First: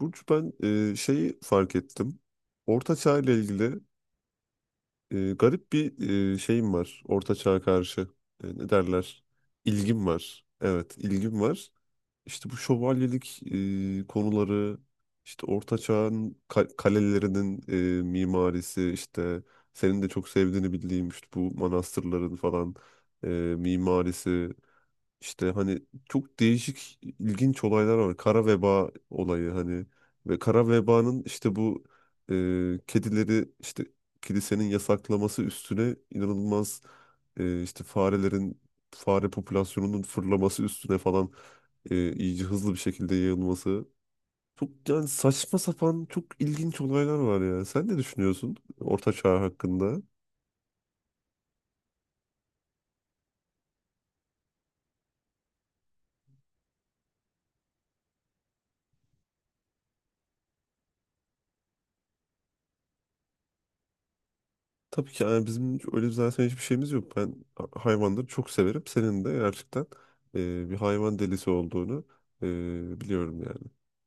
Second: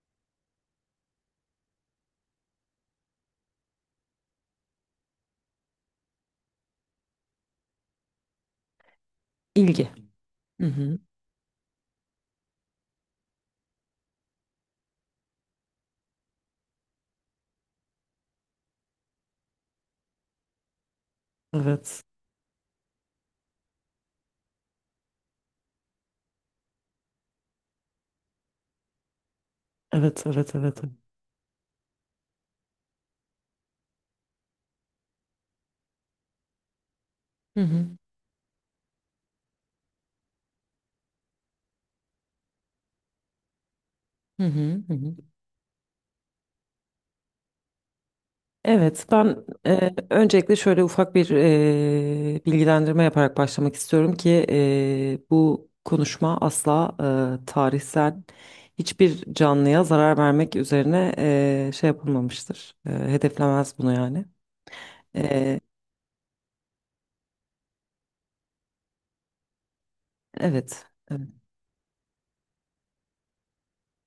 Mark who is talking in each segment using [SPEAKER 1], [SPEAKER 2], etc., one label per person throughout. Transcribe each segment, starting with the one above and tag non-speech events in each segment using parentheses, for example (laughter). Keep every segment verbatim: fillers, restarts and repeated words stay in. [SPEAKER 1] Burcu, ben e, şeyi fark ettim. Orta Çağ ile ilgili e, garip bir e, şeyim var. Orta Çağ'a karşı e, ne derler?
[SPEAKER 2] İlgi.
[SPEAKER 1] İlgim var.
[SPEAKER 2] Hı
[SPEAKER 1] Evet,
[SPEAKER 2] hı.
[SPEAKER 1] ilgim var. İşte bu şövalyelik e, konuları, işte Orta Çağ'ın ka- kalelerinin e, mimarisi, işte senin de çok sevdiğini bildiğim işte bu
[SPEAKER 2] Evet.
[SPEAKER 1] manastırların falan e, mimarisi. İşte hani çok değişik ilginç olaylar var. Kara veba olayı hani
[SPEAKER 2] Evet,
[SPEAKER 1] ve
[SPEAKER 2] evet,
[SPEAKER 1] kara
[SPEAKER 2] evet.
[SPEAKER 1] vebanın işte bu e, kedileri işte kilisenin yasaklaması üstüne inanılmaz
[SPEAKER 2] Hı
[SPEAKER 1] e, işte
[SPEAKER 2] hı.
[SPEAKER 1] farelerin fare popülasyonunun fırlaması üstüne falan e, iyice hızlı bir şekilde yayılması.
[SPEAKER 2] Hı
[SPEAKER 1] Çok
[SPEAKER 2] hı. Hı
[SPEAKER 1] yani
[SPEAKER 2] hı.
[SPEAKER 1] saçma sapan çok ilginç olaylar var ya. Sen ne düşünüyorsun
[SPEAKER 2] Evet,
[SPEAKER 1] Orta
[SPEAKER 2] ben
[SPEAKER 1] Çağ
[SPEAKER 2] e,
[SPEAKER 1] hakkında?
[SPEAKER 2] öncelikle şöyle ufak bir e, bilgilendirme yaparak başlamak istiyorum ki e, bu konuşma asla e, tarihsel hiçbir canlıya zarar vermek üzerine e, şey yapılmamıştır. E, hedeflemez bunu yani.
[SPEAKER 1] Tabii ki yani
[SPEAKER 2] E,
[SPEAKER 1] bizim hiç- öyle zaten hiçbir şeyimiz yok. Ben ha- hayvanları çok severim. Senin de gerçekten e, bir
[SPEAKER 2] evet.
[SPEAKER 1] hayvan
[SPEAKER 2] Evet.
[SPEAKER 1] delisi olduğunu e, biliyorum yani.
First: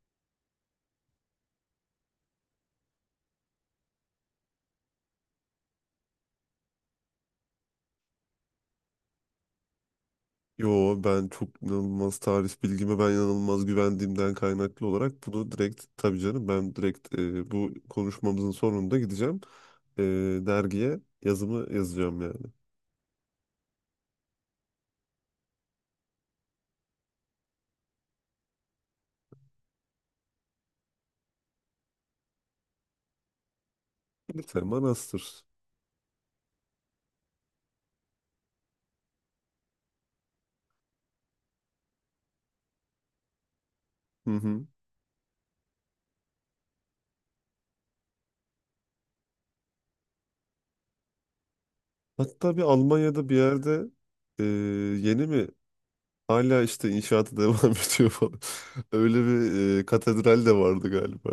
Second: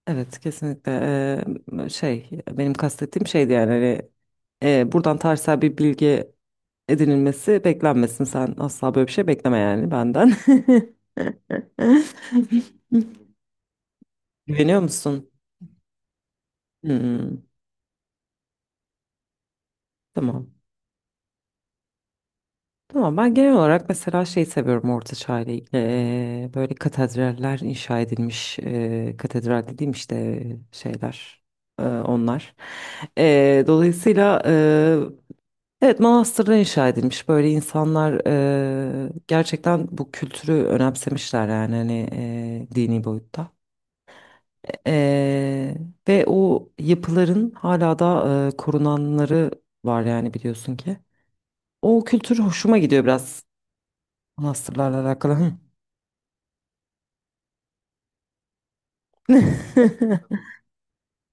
[SPEAKER 2] Evet kesinlikle. Eee, şey benim kastettiğim şeydi yani hani, eee, buradan tarihsel bir bilgi edinilmesi beklenmesin, sen asla böyle bir şey bekleme yani benden.
[SPEAKER 1] Yo,
[SPEAKER 2] (laughs)
[SPEAKER 1] ben çok inanılmaz tarih bilgime ben inanılmaz güvendiğimden
[SPEAKER 2] Güveniyor
[SPEAKER 1] kaynaklı olarak
[SPEAKER 2] musun?
[SPEAKER 1] bunu direkt tabii canım ben direkt
[SPEAKER 2] Hmm,
[SPEAKER 1] e, bu konuşmamızın sonunda gideceğim. E,
[SPEAKER 2] tamam.
[SPEAKER 1] dergiye yazımı yazacağım yani.
[SPEAKER 2] Tamam, ben genel olarak mesela şey seviyorum Orta Çağ ile ilgili. Eee, böyle katedraller inşa edilmiş, eee, katedral dediğim işte şeyler, eee, onlar. Eee, dolayısıyla.
[SPEAKER 1] Lütfen manastır.
[SPEAKER 2] Evet, manastırda inşa edilmiş. Böyle insanlar eee, gerçekten bu kültürü önemsemişler yani hani eee, dini boyutta.
[SPEAKER 1] Hı hı.
[SPEAKER 2] Eee, ve o yapıların hala da eee, korunanları var yani biliyorsun ki. O kültür
[SPEAKER 1] Hatta bir
[SPEAKER 2] hoşuma gidiyor
[SPEAKER 1] Almanya'da bir
[SPEAKER 2] biraz
[SPEAKER 1] yerde e,
[SPEAKER 2] manastırlarla
[SPEAKER 1] yeni
[SPEAKER 2] alakalı.
[SPEAKER 1] mi
[SPEAKER 2] Hı.
[SPEAKER 1] hala işte inşaatı (laughs) devam ediyor falan. Öyle bir e,
[SPEAKER 2] (laughs)
[SPEAKER 1] katedral de vardı galiba.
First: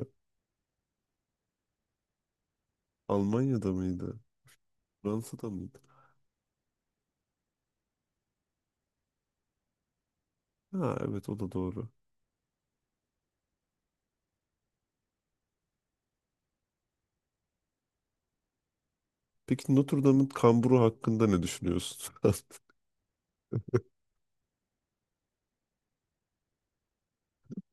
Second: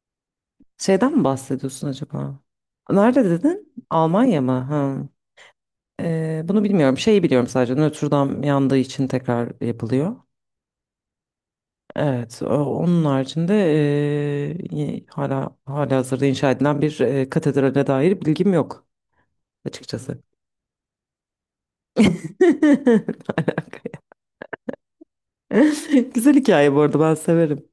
[SPEAKER 2] Şeyden mi bahsediyorsun acaba? Nerede
[SPEAKER 1] Almanya'da
[SPEAKER 2] dedin?
[SPEAKER 1] mıydı?
[SPEAKER 2] Almanya mı? Ha.
[SPEAKER 1] Fransa'da mıydı?
[SPEAKER 2] Eee, bunu bilmiyorum. Şeyi biliyorum sadece, Notre Dame yandığı için tekrar yapılıyor.
[SPEAKER 1] Ha, evet, o da doğru.
[SPEAKER 2] Evet, o- onun haricinde e, y- hala hala hazırda inşa edilen bir e, katedrale dair bilgim yok
[SPEAKER 1] Peki Notre
[SPEAKER 2] açıkçası.
[SPEAKER 1] Dame'ın kamburu hakkında ne
[SPEAKER 2] (laughs)
[SPEAKER 1] düşünüyorsun? (laughs)
[SPEAKER 2] Ne alaka ya? (laughs) Güzel hikaye bu arada, ben severim.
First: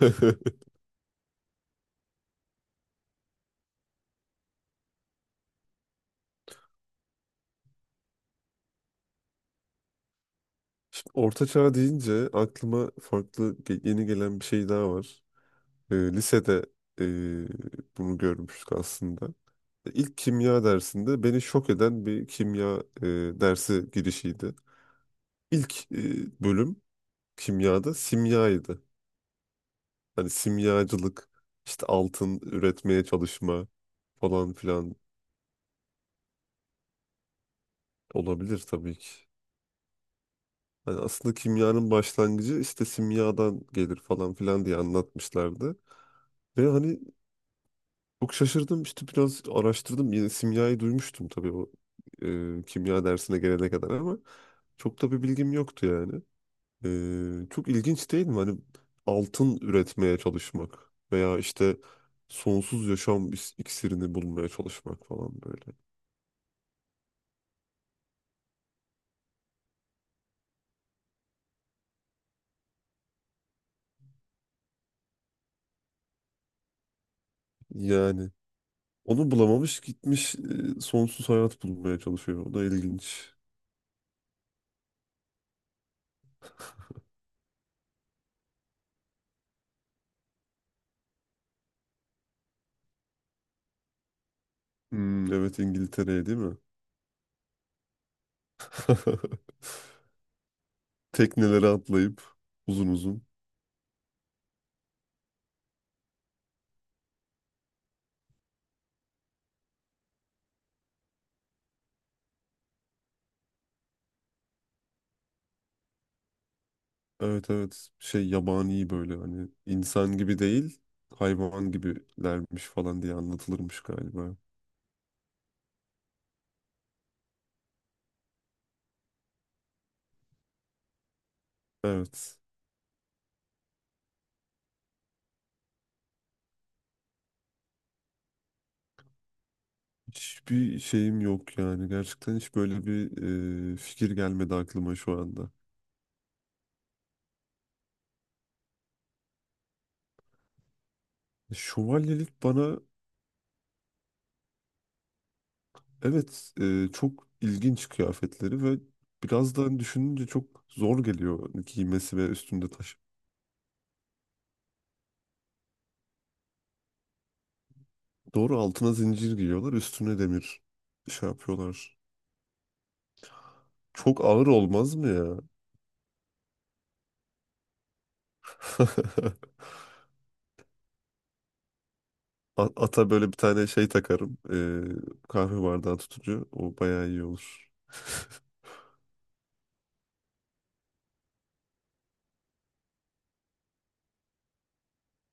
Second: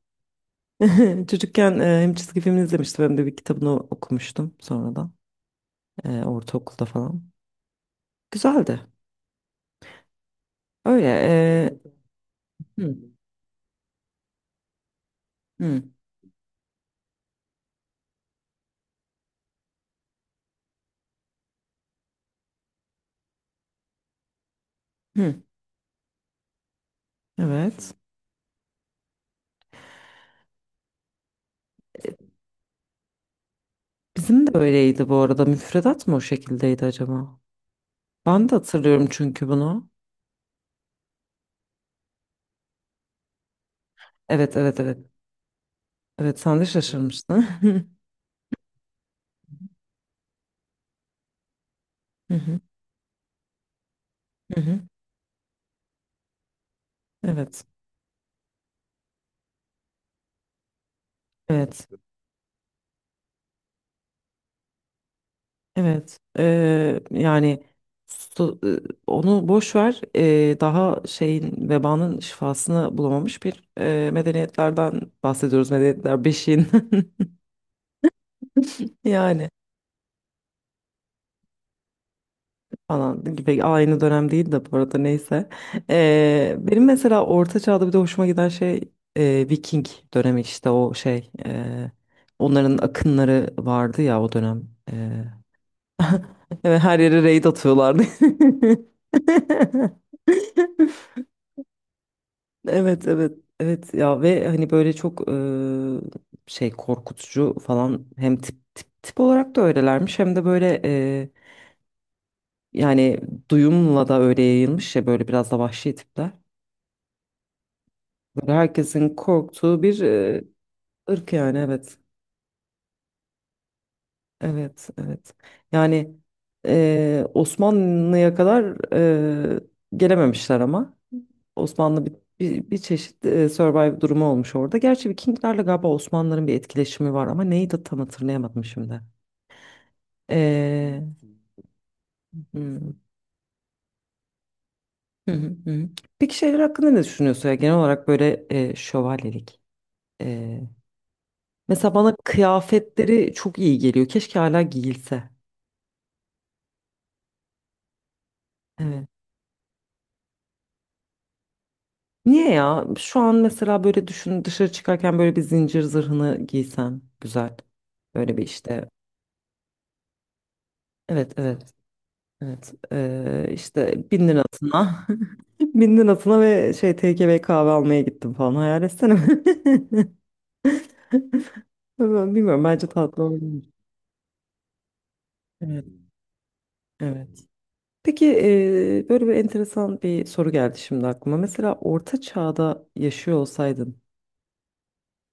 [SPEAKER 2] (laughs) Çocukken e, hem çizgi film izlemiştim hem de bir kitabını okumuştum sonradan, e, ortaokulda falan. Güzeldi. Öyle.
[SPEAKER 1] Şimdi Orta Çağ
[SPEAKER 2] e,
[SPEAKER 1] deyince aklıma
[SPEAKER 2] hı,
[SPEAKER 1] farklı ge- yeni gelen bir şey daha var.
[SPEAKER 2] hı,
[SPEAKER 1] E, lisede e, bunu görmüştük aslında. İlk kimya dersinde beni şok eden bir kimya e, dersi girişiydi.
[SPEAKER 2] hı.
[SPEAKER 1] İlk e, bölüm
[SPEAKER 2] Evet.
[SPEAKER 1] kimyada simyaydı. Hani simyacılık, işte altın üretmeye çalışma
[SPEAKER 2] Bizim
[SPEAKER 1] falan
[SPEAKER 2] de
[SPEAKER 1] filan
[SPEAKER 2] öyleydi bu arada. Müfredat mı o şekildeydi acaba? Ben de
[SPEAKER 1] olabilir tabii
[SPEAKER 2] hatırlıyorum
[SPEAKER 1] ki.
[SPEAKER 2] çünkü bunu.
[SPEAKER 1] Hani aslında kimyanın başlangıcı işte simyadan gelir falan
[SPEAKER 2] Evet
[SPEAKER 1] filan diye
[SPEAKER 2] evet evet.
[SPEAKER 1] anlatmışlardı.
[SPEAKER 2] Evet, sen de
[SPEAKER 1] Ve hani
[SPEAKER 2] şaşırmıştın. (laughs)
[SPEAKER 1] çok şaşırdım, işte biraz araştırdım. Yine simyayı duymuştum tabii o
[SPEAKER 2] Hı hı,
[SPEAKER 1] e, kimya dersine gelene kadar ama
[SPEAKER 2] hı hı.
[SPEAKER 1] çok da bir bilgim yoktu yani. E,
[SPEAKER 2] Evet,
[SPEAKER 1] çok ilginç değil mi? Hani altın üretmeye çalışmak veya işte
[SPEAKER 2] evet,
[SPEAKER 1] sonsuz yaşam is- iksirini bulmaya çalışmak falan böyle.
[SPEAKER 2] evet. Ee, yani su- e, onu boş ver. Ee, daha şeyin vebanın şifasını bulamamış bir e, medeniyetlerden bahsediyoruz. Medeniyetler beşiğin
[SPEAKER 1] Yani
[SPEAKER 2] (laughs)
[SPEAKER 1] onu
[SPEAKER 2] yani
[SPEAKER 1] bulamamış gitmiş e, sonsuz hayat bulmaya çalışıyor. O da
[SPEAKER 2] falan
[SPEAKER 1] ilginç.
[SPEAKER 2] gibi, aynı dönem değil de bu arada, neyse. Ee, benim mesela Orta Çağ'da bir de hoşuma giden şey e, Viking dönemi, işte o şey. e, onların akınları vardı ya o dönem.
[SPEAKER 1] Hmm, evet,
[SPEAKER 2] (laughs)
[SPEAKER 1] İngiltere'ye değil mi?
[SPEAKER 2] Evet, her yere raid atıyorlardı. (laughs)
[SPEAKER 1] (laughs) Teknelere atlayıp uzun
[SPEAKER 2] Evet
[SPEAKER 1] uzun.
[SPEAKER 2] evet evet ya, ve hani böyle çok eee, şey korkutucu falan, hem tip tip tip olarak da öylelermiş hem de böyle eee, yani duyumla da öyle yayılmış ya, böyle biraz da vahşi tipler.
[SPEAKER 1] Evet, evet, şey
[SPEAKER 2] Böyle
[SPEAKER 1] yabani
[SPEAKER 2] herkesin
[SPEAKER 1] böyle hani
[SPEAKER 2] korktuğu bir
[SPEAKER 1] insan gibi
[SPEAKER 2] eee,
[SPEAKER 1] değil
[SPEAKER 2] ırk yani,
[SPEAKER 1] hayvan
[SPEAKER 2] evet.
[SPEAKER 1] gibilermiş falan diye anlatılırmış galiba.
[SPEAKER 2] Evet, evet. Yani eee, Osmanlı'ya kadar eee, gelememişler ama Osmanlı bir,
[SPEAKER 1] Evet.
[SPEAKER 2] bir, bir çeşit eee, survive durumu olmuş orada. Gerçi Vikinglerle galiba Osmanlıların bir etkileşimi var ama neyi de tam hatırlayamadım şimdi.
[SPEAKER 1] Hiçbir
[SPEAKER 2] Eee,
[SPEAKER 1] şeyim yok yani. Gerçekten hiç böyle
[SPEAKER 2] hmm,
[SPEAKER 1] bir e, fikir gelmedi aklıma şu
[SPEAKER 2] hı
[SPEAKER 1] anda.
[SPEAKER 2] hı, hı. Peki şeyler hakkında ne düşünüyorsun ya, genel olarak böyle eee, şövalyelik? Eee, mesela bana
[SPEAKER 1] Şövalyelik bana.
[SPEAKER 2] kıyafetleri çok iyi geliyor. Keşke hala giyilse.
[SPEAKER 1] Evet, e, çok ilginç kıyafetleri ve
[SPEAKER 2] Evet.
[SPEAKER 1] biraz da hani düşününce çok zor geliyor giymesi ve
[SPEAKER 2] Niye
[SPEAKER 1] üstünde
[SPEAKER 2] ya?
[SPEAKER 1] taşı.
[SPEAKER 2] Şu an mesela böyle düşün, dışarı çıkarken böyle bir zincir zırhını giysem güzel. Böyle bir
[SPEAKER 1] Doğru,
[SPEAKER 2] işte,
[SPEAKER 1] altına zincir giyiyorlar, üstüne demir şey
[SPEAKER 2] evet evet
[SPEAKER 1] yapıyorlar.
[SPEAKER 2] evet, ee, işte
[SPEAKER 1] Çok
[SPEAKER 2] bin
[SPEAKER 1] ağır olmaz
[SPEAKER 2] atına
[SPEAKER 1] mı ya?
[SPEAKER 2] (laughs) bin atına ve şey T K V kahve almaya gittim falan, hayal etsene.
[SPEAKER 1] (laughs)
[SPEAKER 2] (laughs) Ben bilmiyorum,
[SPEAKER 1] A-
[SPEAKER 2] bence
[SPEAKER 1] Ata
[SPEAKER 2] tatlı
[SPEAKER 1] böyle bir tane
[SPEAKER 2] olabilir.
[SPEAKER 1] şey takarım. e, kahve
[SPEAKER 2] Evet
[SPEAKER 1] bardağı tutucu. O bayağı iyi
[SPEAKER 2] evet.
[SPEAKER 1] olur.
[SPEAKER 2] Peki
[SPEAKER 1] (laughs)
[SPEAKER 2] ee, böyle bir enteresan bir soru geldi şimdi aklıma. Mesela orta çağda yaşıyor olsaydın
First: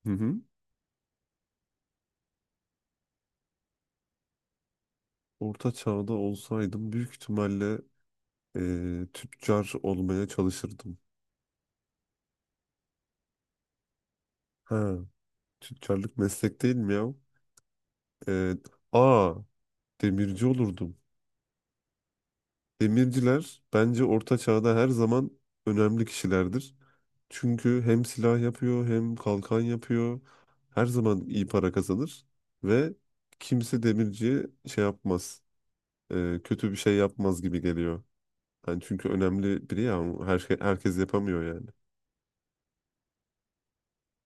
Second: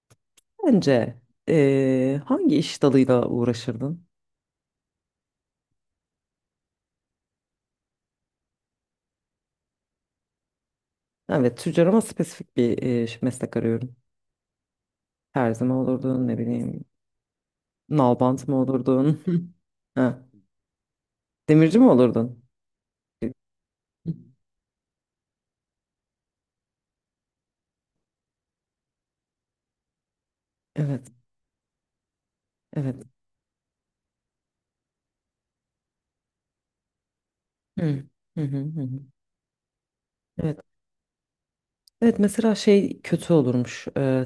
[SPEAKER 1] Hı hı.
[SPEAKER 2] bence ee, hangi iş dalıyla uğraşırdın?
[SPEAKER 1] Orta çağda olsaydım büyük ihtimalle e, tüccar olmaya çalışırdım.
[SPEAKER 2] Evet, tüccar ama spesifik bir e, ş- meslek arıyorum.
[SPEAKER 1] Ha,
[SPEAKER 2] Terzi mi
[SPEAKER 1] tüccarlık
[SPEAKER 2] olurdun, ne
[SPEAKER 1] meslek değil
[SPEAKER 2] bileyim,
[SPEAKER 1] mi ya?
[SPEAKER 2] nalbant
[SPEAKER 1] E,
[SPEAKER 2] mı olurdun?
[SPEAKER 1] aa
[SPEAKER 2] (laughs) Ha,
[SPEAKER 1] Demirci olurdum.
[SPEAKER 2] demirci mi olurdun?
[SPEAKER 1] Demirciler bence Orta Çağ'da her zaman önemli kişilerdir. Çünkü hem silah yapıyor hem kalkan yapıyor. Her
[SPEAKER 2] Evet,
[SPEAKER 1] zaman iyi para kazanır ve
[SPEAKER 2] evet.
[SPEAKER 1] kimse demirciye şey yapmaz. e, kötü bir şey yapmaz gibi
[SPEAKER 2] Hı.
[SPEAKER 1] geliyor.
[SPEAKER 2] Hı hı hı.
[SPEAKER 1] Yani
[SPEAKER 2] Hı.
[SPEAKER 1] çünkü önemli biri ya, her şey,
[SPEAKER 2] Evet.
[SPEAKER 1] herkes yapamıyor yani.
[SPEAKER 2] Evet, mesela şey kötü olurmuş. E,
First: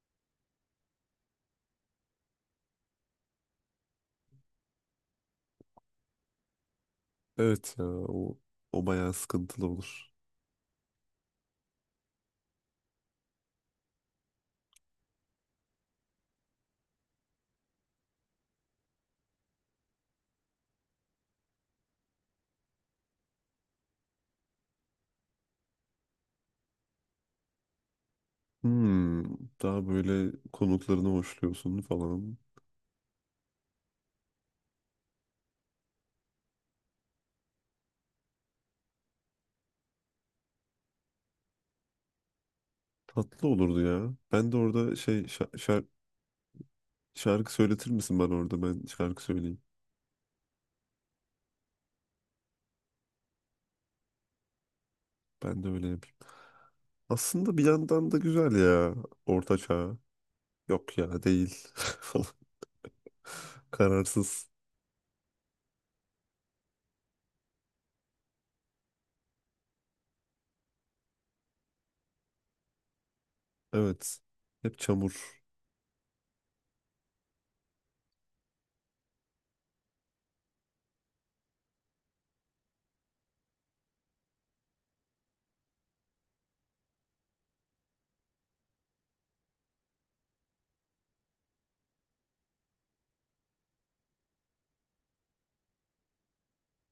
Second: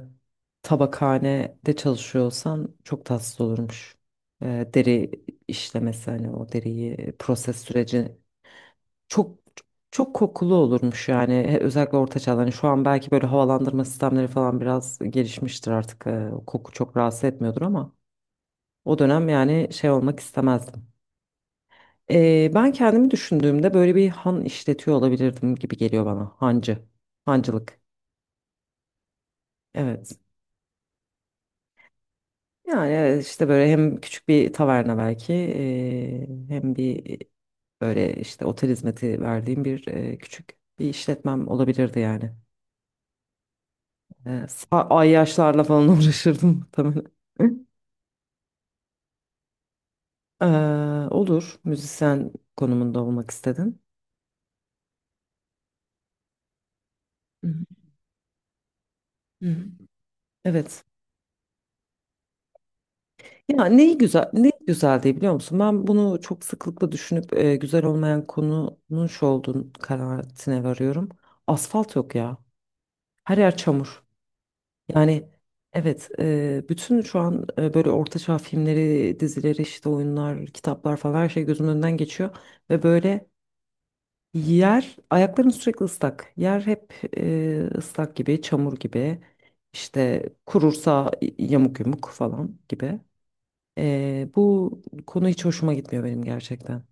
[SPEAKER 2] tabakhanede çalışıyorsan çok tatsız olurmuş. E, deri işlemesi, hani o deriyi proses
[SPEAKER 1] Evet ya,
[SPEAKER 2] süreci.
[SPEAKER 1] o o bayağı
[SPEAKER 2] Çok
[SPEAKER 1] sıkıntılı olur.
[SPEAKER 2] çok kokulu olurmuş yani, He- özellikle orta çağda. Hani şu an belki böyle havalandırma sistemleri falan biraz gelişmiştir artık. Ee, koku çok rahatsız etmiyordur ama o dönem yani şey olmak istemezdim. Ee, ben kendimi düşündüğümde böyle bir han işletiyor olabilirdim gibi geliyor bana. Hancı. Hancılık.
[SPEAKER 1] Hmm, daha
[SPEAKER 2] Evet.
[SPEAKER 1] böyle konuklarını hoşluyorsun falan.
[SPEAKER 2] Yani evet, işte böyle hem küçük bir taverna belki ee, hem bir e, böyle işte otel hizmeti verdiğim bir ee, küçük bir işletmem olabilirdi yani.
[SPEAKER 1] Tatlı olurdu ya.
[SPEAKER 2] Ee,
[SPEAKER 1] Ben de
[SPEAKER 2] sa-
[SPEAKER 1] orada şey şa-
[SPEAKER 2] ayyaşlarla
[SPEAKER 1] şar-
[SPEAKER 2] falan (laughs) uğraşırdım muhtemelen.
[SPEAKER 1] Şarkı söyletir misin bana orada? Ben şarkı söyleyeyim.
[SPEAKER 2] Ee, olur. Müzisyen konumunda olmak istedin.
[SPEAKER 1] Ben de öyle yapayım.
[SPEAKER 2] Hı
[SPEAKER 1] Aslında
[SPEAKER 2] hı.
[SPEAKER 1] bir yandan da güzel ya. Orta
[SPEAKER 2] Hı.
[SPEAKER 1] çağ.
[SPEAKER 2] Evet.
[SPEAKER 1] Yok ya, değil. (laughs) Falan.
[SPEAKER 2] Ya neyi güzel,
[SPEAKER 1] Kararsız.
[SPEAKER 2] ne güzel diye biliyor musun? Ben bunu çok sıklıkla düşünüp e, güzel olmayan konunun şu olduğunu kanaatine varıyorum. Asfalt yok ya. Her yer çamur.
[SPEAKER 1] Evet. Hep
[SPEAKER 2] Yani
[SPEAKER 1] çamur.
[SPEAKER 2] evet, e, bütün şu an e, böyle orta çağ filmleri, dizileri, işte oyunlar, kitaplar falan, her şey gözümün önünden geçiyor. Ve böyle, yer, ayakların sürekli ıslak. Yer hep e, ıslak gibi, çamur gibi. İşte kurursa y- yamuk yumuk falan gibi. E, bu konu hiç hoşuma gitmiyor benim, gerçekten.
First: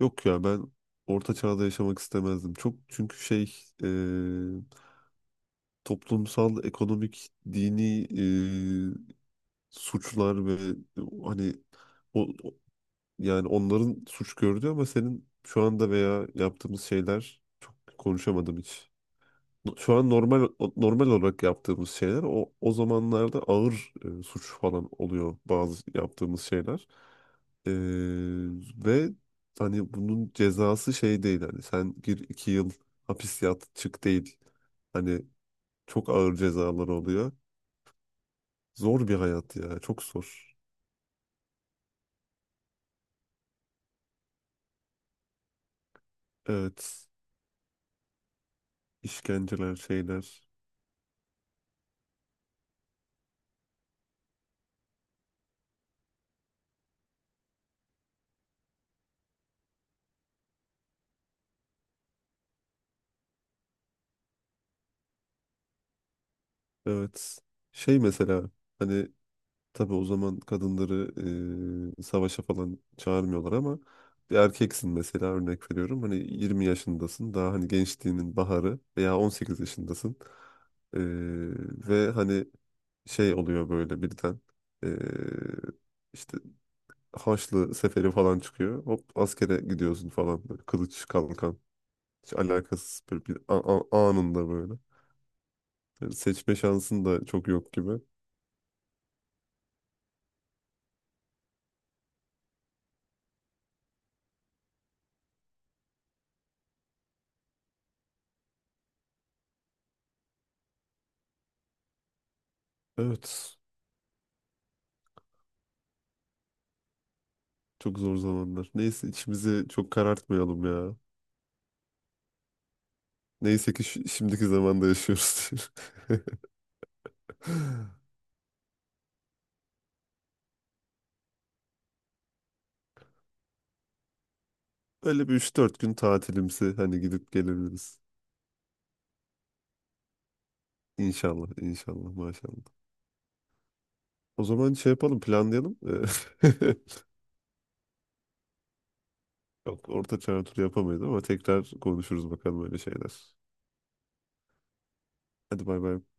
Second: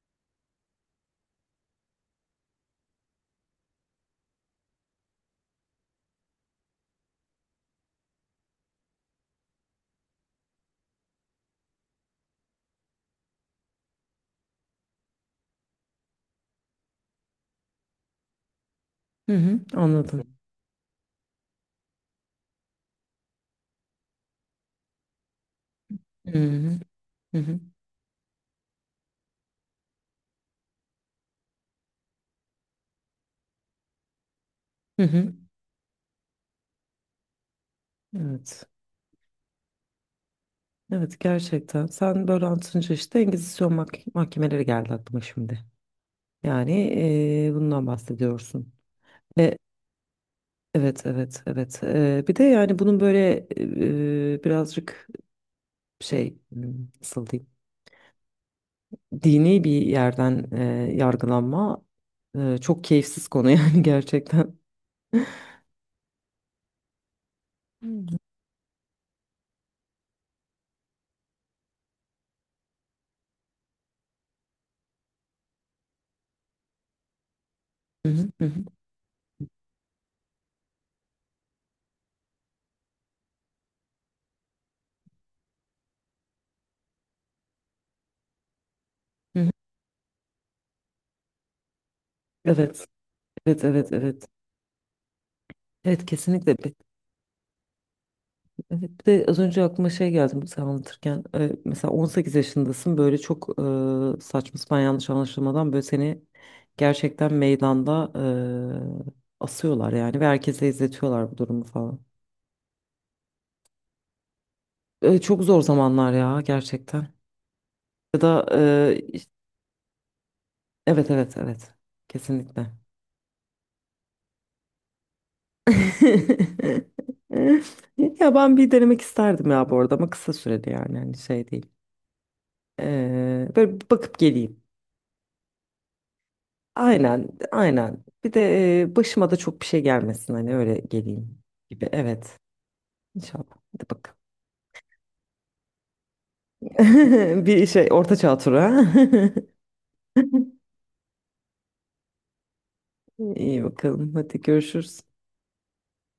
[SPEAKER 1] Yok ya, ben orta çağda yaşamak istemezdim. Çok çünkü şey e, toplumsal, ekonomik, dini e, suçlar ve hani o, o- yani onların suç gördüğü ama senin şu anda veya yaptığımız şeyler çok konuşamadım hiç.
[SPEAKER 2] Hı hı,
[SPEAKER 1] No, şu an
[SPEAKER 2] anladım.
[SPEAKER 1] normal normal olarak yaptığımız şeyler o o zamanlarda ağır e, suç falan oluyor bazı
[SPEAKER 2] Hı
[SPEAKER 1] yaptığımız
[SPEAKER 2] hı,
[SPEAKER 1] şeyler.
[SPEAKER 2] hı hı,
[SPEAKER 1] E, ve hani bunun cezası şey değil, hani sen gir iki yıl hapis yat çık değil.
[SPEAKER 2] hı
[SPEAKER 1] Hani
[SPEAKER 2] hı.
[SPEAKER 1] çok ağır cezalar oluyor.
[SPEAKER 2] Evet.
[SPEAKER 1] Zor bir hayat ya, çok zor.
[SPEAKER 2] Evet, gerçekten. Sen böyle anlatınca işte Engizisyon mah- mahkemeleri geldi aklıma şimdi. Yani
[SPEAKER 1] Evet,
[SPEAKER 2] eee, bundan bahsediyorsun. E,
[SPEAKER 1] işkenceler şeyler.
[SPEAKER 2] evet evet evet. Eee, bir de yani bunun böyle eee, birazcık şey, hmm, nasıl diyeyim, dini bir yerden eee, yargılanma, eee, çok keyifsiz konu (laughs) yani gerçekten.
[SPEAKER 1] Evet, şey
[SPEAKER 2] Hı
[SPEAKER 1] mesela hani tabii o zaman kadınları e, savaşa falan çağırmıyorlar ama bir erkeksin, mesela örnek veriyorum. Hani yirmi yaşındasın daha, hani
[SPEAKER 2] hı,
[SPEAKER 1] gençliğinin
[SPEAKER 2] hı hı,
[SPEAKER 1] baharı veya on sekiz yaşındasın. E, ve hani şey oluyor böyle birden e, işte Haçlı seferi falan çıkıyor. Hop
[SPEAKER 2] hı hı.
[SPEAKER 1] askere gidiyorsun falan böyle kılıç kalkan. Hiç
[SPEAKER 2] Evet
[SPEAKER 1] alakasız bir, bir a-
[SPEAKER 2] evet evet
[SPEAKER 1] a-
[SPEAKER 2] evet.
[SPEAKER 1] anında böyle.
[SPEAKER 2] Evet
[SPEAKER 1] Yani
[SPEAKER 2] kesinlikle.
[SPEAKER 1] seçme şansın da çok yok gibi.
[SPEAKER 2] Evet, bir de az önce aklıma şey geldi sen anlatırken, e, mesela on sekiz yaşındasın böyle çok e, saçma sapan yanlış anlaşılmadan böyle seni gerçekten meydanda e, asıyorlar yani ve herkese izletiyorlar bu durumu falan.
[SPEAKER 1] Evet.
[SPEAKER 2] E, çok zor zamanlar ya, gerçekten.
[SPEAKER 1] Çok zor
[SPEAKER 2] Ya da
[SPEAKER 1] zamanlar.
[SPEAKER 2] e,
[SPEAKER 1] Neyse
[SPEAKER 2] iş-
[SPEAKER 1] içimizi çok karartmayalım ya.
[SPEAKER 2] evet evet evet, kesinlikle.
[SPEAKER 1] Neyse ki şi- şimdiki zamanda yaşıyoruz.
[SPEAKER 2] (laughs)
[SPEAKER 1] (laughs)
[SPEAKER 2] Ya ben bir denemek isterdim ya bu arada, ama kısa süreli yani, hani şey değil. E, böyle bir bakıp geleyim.
[SPEAKER 1] Böyle bir üç dört gün tatilimsi hani
[SPEAKER 2] Aynen,
[SPEAKER 1] gidip gelebiliriz.
[SPEAKER 2] aynen. Bir de e, başıma da çok bir şey gelmesin, hani öyle geleyim
[SPEAKER 1] İnşallah,
[SPEAKER 2] gibi.
[SPEAKER 1] inşallah,
[SPEAKER 2] Evet,
[SPEAKER 1] maşallah.
[SPEAKER 2] inşallah. Hadi bakalım.
[SPEAKER 1] O zaman şey yapalım, planlayalım. (laughs)
[SPEAKER 2] (laughs) Bir şey, orta çağ turu. Ha?
[SPEAKER 1] Yok, orta çağ turu yapamayız ama tekrar konuşuruz bakalım öyle şeyler.
[SPEAKER 2] (laughs) İyi bakalım. Hadi görüşürüz.
[SPEAKER 1] Hadi bay bay.